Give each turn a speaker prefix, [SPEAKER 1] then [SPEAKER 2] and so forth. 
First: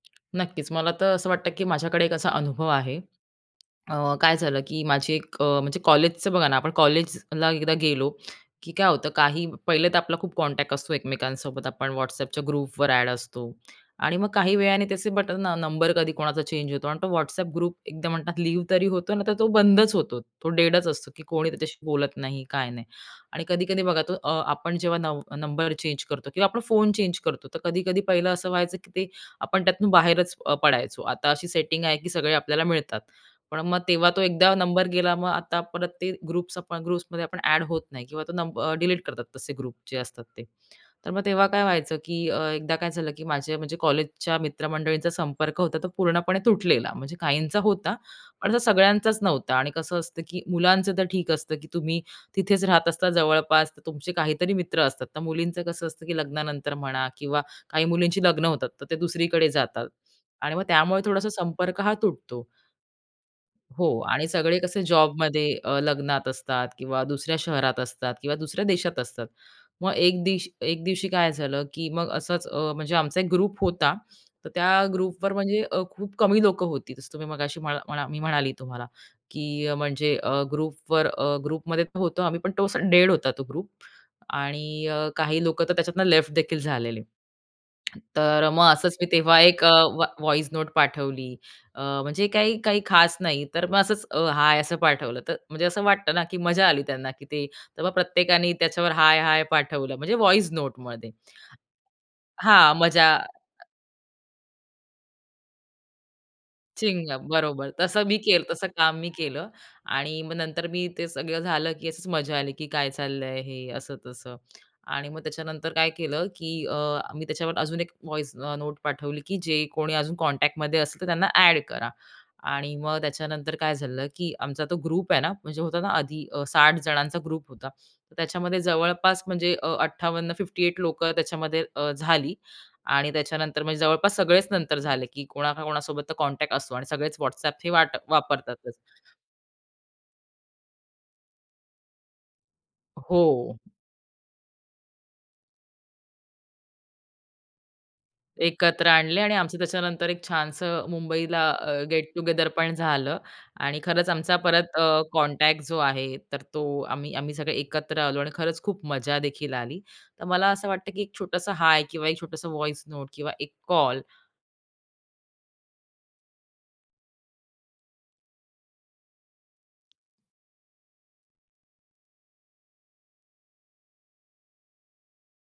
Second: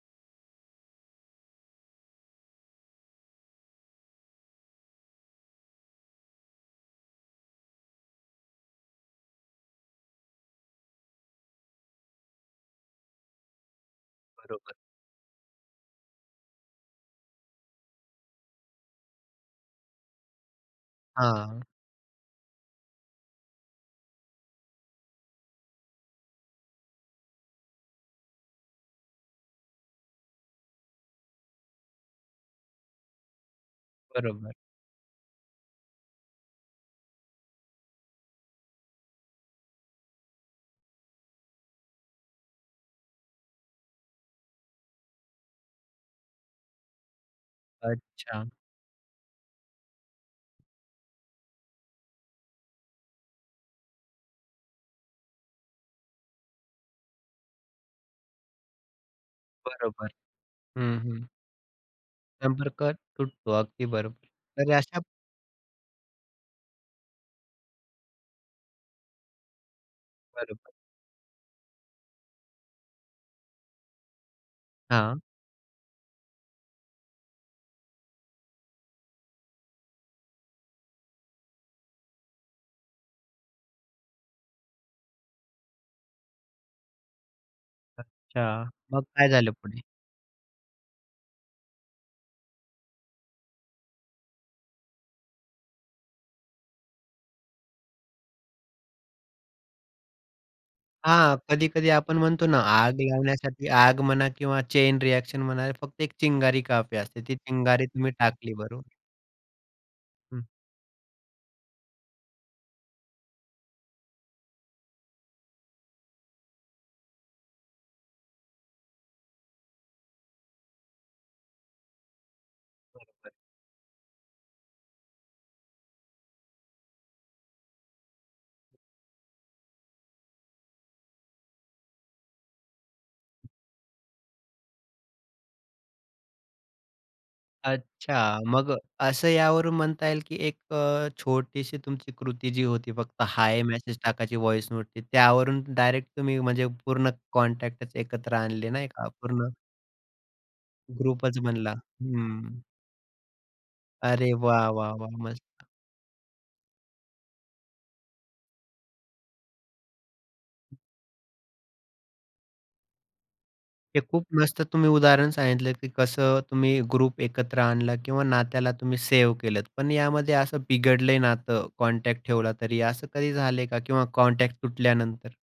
[SPEAKER 1] नक्कीच, मला तर असं वाटतं की माझ्याकडे एक असा अनुभव आहे. अ, काय झालं की माझी एक अ, म्हणजे कॉलेजचं बघा ना, आपण कॉलेजला एकदा गेलो की काय होतं काही पहिले तर आपला खूप कॉन्टॅक्ट असतो एकमेकांसोबत आपण WhatsAppच्या ग्रुपवर ॲड असतो आणि मग काही
[SPEAKER 2] बरोबर.
[SPEAKER 1] वेळाने त्याचे बटन अ, नंबर कधी कोणाचा चेंज होतो आणि तो WhatsApp ग्रुप एकदा म्हणतात लिव्ह तरी होतो ना, तर तो बंदच होतो. तो डेडच असतो की कोणी
[SPEAKER 2] हां.
[SPEAKER 1] त्याच्याशी बोलत नाही काय नाही. आणि कधी-कधी बघा तो अ, आपण जेव्हा नव नंबर चेंज करतो किंवा आपण फोन चेंज करतो. तर कधी-कधी पाहिलं असं व्हायचं की ते आपण त्यातून अ, बाहेरच अ, पडायचो आता अशी सेटिंग आहे की सगळे आपल्याला मिळतात. पण मग तेव्हा तो एकदा
[SPEAKER 2] बरोबर.
[SPEAKER 1] नंबर गेला मग आता परत ते ग्रुप आपण ग्रुप्समध्ये आपण अ‍ॅड होत नाही किंवा तो नंबर अ, डिलीट करतात तसे ग्रुप जे असतात ते. तर मग तेव्हा काय व्हायचं की अ, एकदा काय झालं की माझे म्हणजे कॉलेजच्या मित्रमंडळींचा संपर्क होता तो पूर्णपणे तुटलेला. म्हणजे काहींचा होता, पण
[SPEAKER 2] अच्छा.
[SPEAKER 1] आता सगळ्यांचाच नव्हता आणि कसं असतं की मुलांचं तर ठीक असतं की तुम्ही तिथेच राहत असता जवळपास तर तुमचे काहीतरी मित्र असतात. तर मुलींचं कसं असतं की लग्नानंतर म्हणा किंवा काही मुलींची लग्न होतात, तर ते दुसरीकडे जातात
[SPEAKER 2] बरोबर.
[SPEAKER 1] आणि मग
[SPEAKER 2] हं,
[SPEAKER 1] त्यामुळे
[SPEAKER 2] हं.
[SPEAKER 1] थोडासा संपर्क हा तुटतो.
[SPEAKER 2] संपर्क तुटतो. अगदी
[SPEAKER 1] हो. आणि
[SPEAKER 2] बरोबर.
[SPEAKER 1] सगळे
[SPEAKER 2] तर
[SPEAKER 1] कसे
[SPEAKER 2] अशा
[SPEAKER 1] जॉबमध्ये अ, लग्नात असतात किंवा दुसऱ्या शहरात असतात किंवा दुसऱ्या देशात असतात. मग एक दिशी
[SPEAKER 2] बरोबर.
[SPEAKER 1] एक दिवशी काय झालं की मग असंच अ, म्हणजे आमचा एक ग्रुप होता. तर त्या
[SPEAKER 2] हां.
[SPEAKER 1] ग्रुपवर म्हणजे अ, खूप कमी लोकं होती तसं तुम्ही मगाशी मला मला मी म्हणाली तुम्हाला की अ, म्हणजे अ, ग्रुपवर अ, ग्रुपमध्ये होतो आम्ही पण तो असा डेड होता तो ग्रुप आणि अ, काही लोकं तर त्याच्यातून लेफ्ट देखील झालेले. तर
[SPEAKER 2] अच्छा.
[SPEAKER 1] मग असंच
[SPEAKER 2] मग
[SPEAKER 1] मी
[SPEAKER 2] काय
[SPEAKER 1] तेव्हा
[SPEAKER 2] झालं
[SPEAKER 1] एक अ,
[SPEAKER 2] पुढे?
[SPEAKER 1] व्हाई व्हॉइस नोट पाठवली. अ, म्हणजे काही काही खास नाही. तर मग असंच अ, हाय असं पाठवलं. तर म्हणजे असं वाटतं ना की मजा आली त्यांना की ते, तर मग प्रत्येकानी त्याच्यावर हाय, हाय पाठवलं म्हणजे व्हॉइस नोटमध्ये.
[SPEAKER 2] हां. कधी-कधी आपण म्हणतो ना,
[SPEAKER 1] हां,
[SPEAKER 2] आग
[SPEAKER 1] मजा
[SPEAKER 2] लावण्यासाठी आग म्हणा किंवा चैन रिएक्शन म्हणा फक्त एक चिंगारी काफी असते,
[SPEAKER 1] चिंगम,
[SPEAKER 2] ती
[SPEAKER 1] बरोबर.
[SPEAKER 2] चिंगारी
[SPEAKER 1] तसं
[SPEAKER 2] तुम्ही
[SPEAKER 1] मी केलं
[SPEAKER 2] टाकली
[SPEAKER 1] तसं
[SPEAKER 2] बरोबर.
[SPEAKER 1] काम मी केलं. आणि मग
[SPEAKER 2] हं.
[SPEAKER 1] नंतर मी ते सगळं झालं की अशीच मजा आली. की काय चाललंय हे असं-तसं आणि मग त्याच्यानंतर काय केलं की अ, मी त्याच्यावर अजून एक व्हॉइस अ, नोट पाठवली की जे कोणी अजून कॉन्टॅक्टमध्ये असेल तर त्यांना ॲड करा आणि मग
[SPEAKER 2] बरोबर.
[SPEAKER 1] त्याच्यानंतर काय झालं की आमचा तो ग्रुप आहेना म्हणजे होताना आधी 60 जणांचा ग्रुप होता. त्याच्यामध्ये जवळपास म्हणजे अ, 58, 58 लोकं त्याच्यामध्ये अ, झाली. आणि त्याच्यानंतर म्हणजे जवळपास सगळेच नंतर झाले, की कोणा का कोणासोबत कॉन्टॅक्ट असतो आणि सगळेच WhatsApp हे वाटप
[SPEAKER 2] अच्छा. मग
[SPEAKER 1] वापरतातच.
[SPEAKER 2] अ, असं यावरून म्हणता येईल की एक अ, छोटीशी तुमची कृती जी होती फक्त
[SPEAKER 1] हो.
[SPEAKER 2] हाय मेसेज टाकायची व्हॉइस नोटनी त्यावरून डायरेक्ट तुम्ही म्हणजे पूर्ण कॉन्टॅक्टच एकत्र आणले
[SPEAKER 1] एकत्र
[SPEAKER 2] नाही का
[SPEAKER 1] आणले आणि
[SPEAKER 2] पूर्ण.
[SPEAKER 1] आमचं त्याच्यानंतर एक छानसं
[SPEAKER 2] ग्रुपच
[SPEAKER 1] मुंबईला
[SPEAKER 2] बनला.
[SPEAKER 1] अ, गेट टुगेदर
[SPEAKER 2] हं.
[SPEAKER 1] पण झालं. आणि खरंच
[SPEAKER 2] अरे
[SPEAKER 1] आमचा
[SPEAKER 2] वाह,
[SPEAKER 1] परत
[SPEAKER 2] वाह,
[SPEAKER 1] अ,
[SPEAKER 2] वाह!
[SPEAKER 1] कॉन्टॅक्ट
[SPEAKER 2] मस्त.
[SPEAKER 1] जो आहे तर तो आम्ही आम्ही सगळे एकत्र आलो आणि खरंच खूप मजा देखील आली. तर मला असं
[SPEAKER 2] हं.
[SPEAKER 1] वाटतं की एक छोटंसं हाय किंवा एक छोटंसं व्हॉइस नोट किंवा एक
[SPEAKER 2] हे
[SPEAKER 1] कॉल
[SPEAKER 2] खूप मस्त तुम्ही उदाहरण सांगितलं की कसं तुम्ही ग्रुप एकत्र आणलं किंवा नात्याला तुम्ही सेव्ह केलंत. पण यामध्ये असं बिघडलंय नातं कॉन्टॅक्ट ठेवला तरी, असं कधी झालंय का? किंवा कॉन्टॅक्ट तुटल्यानंतर?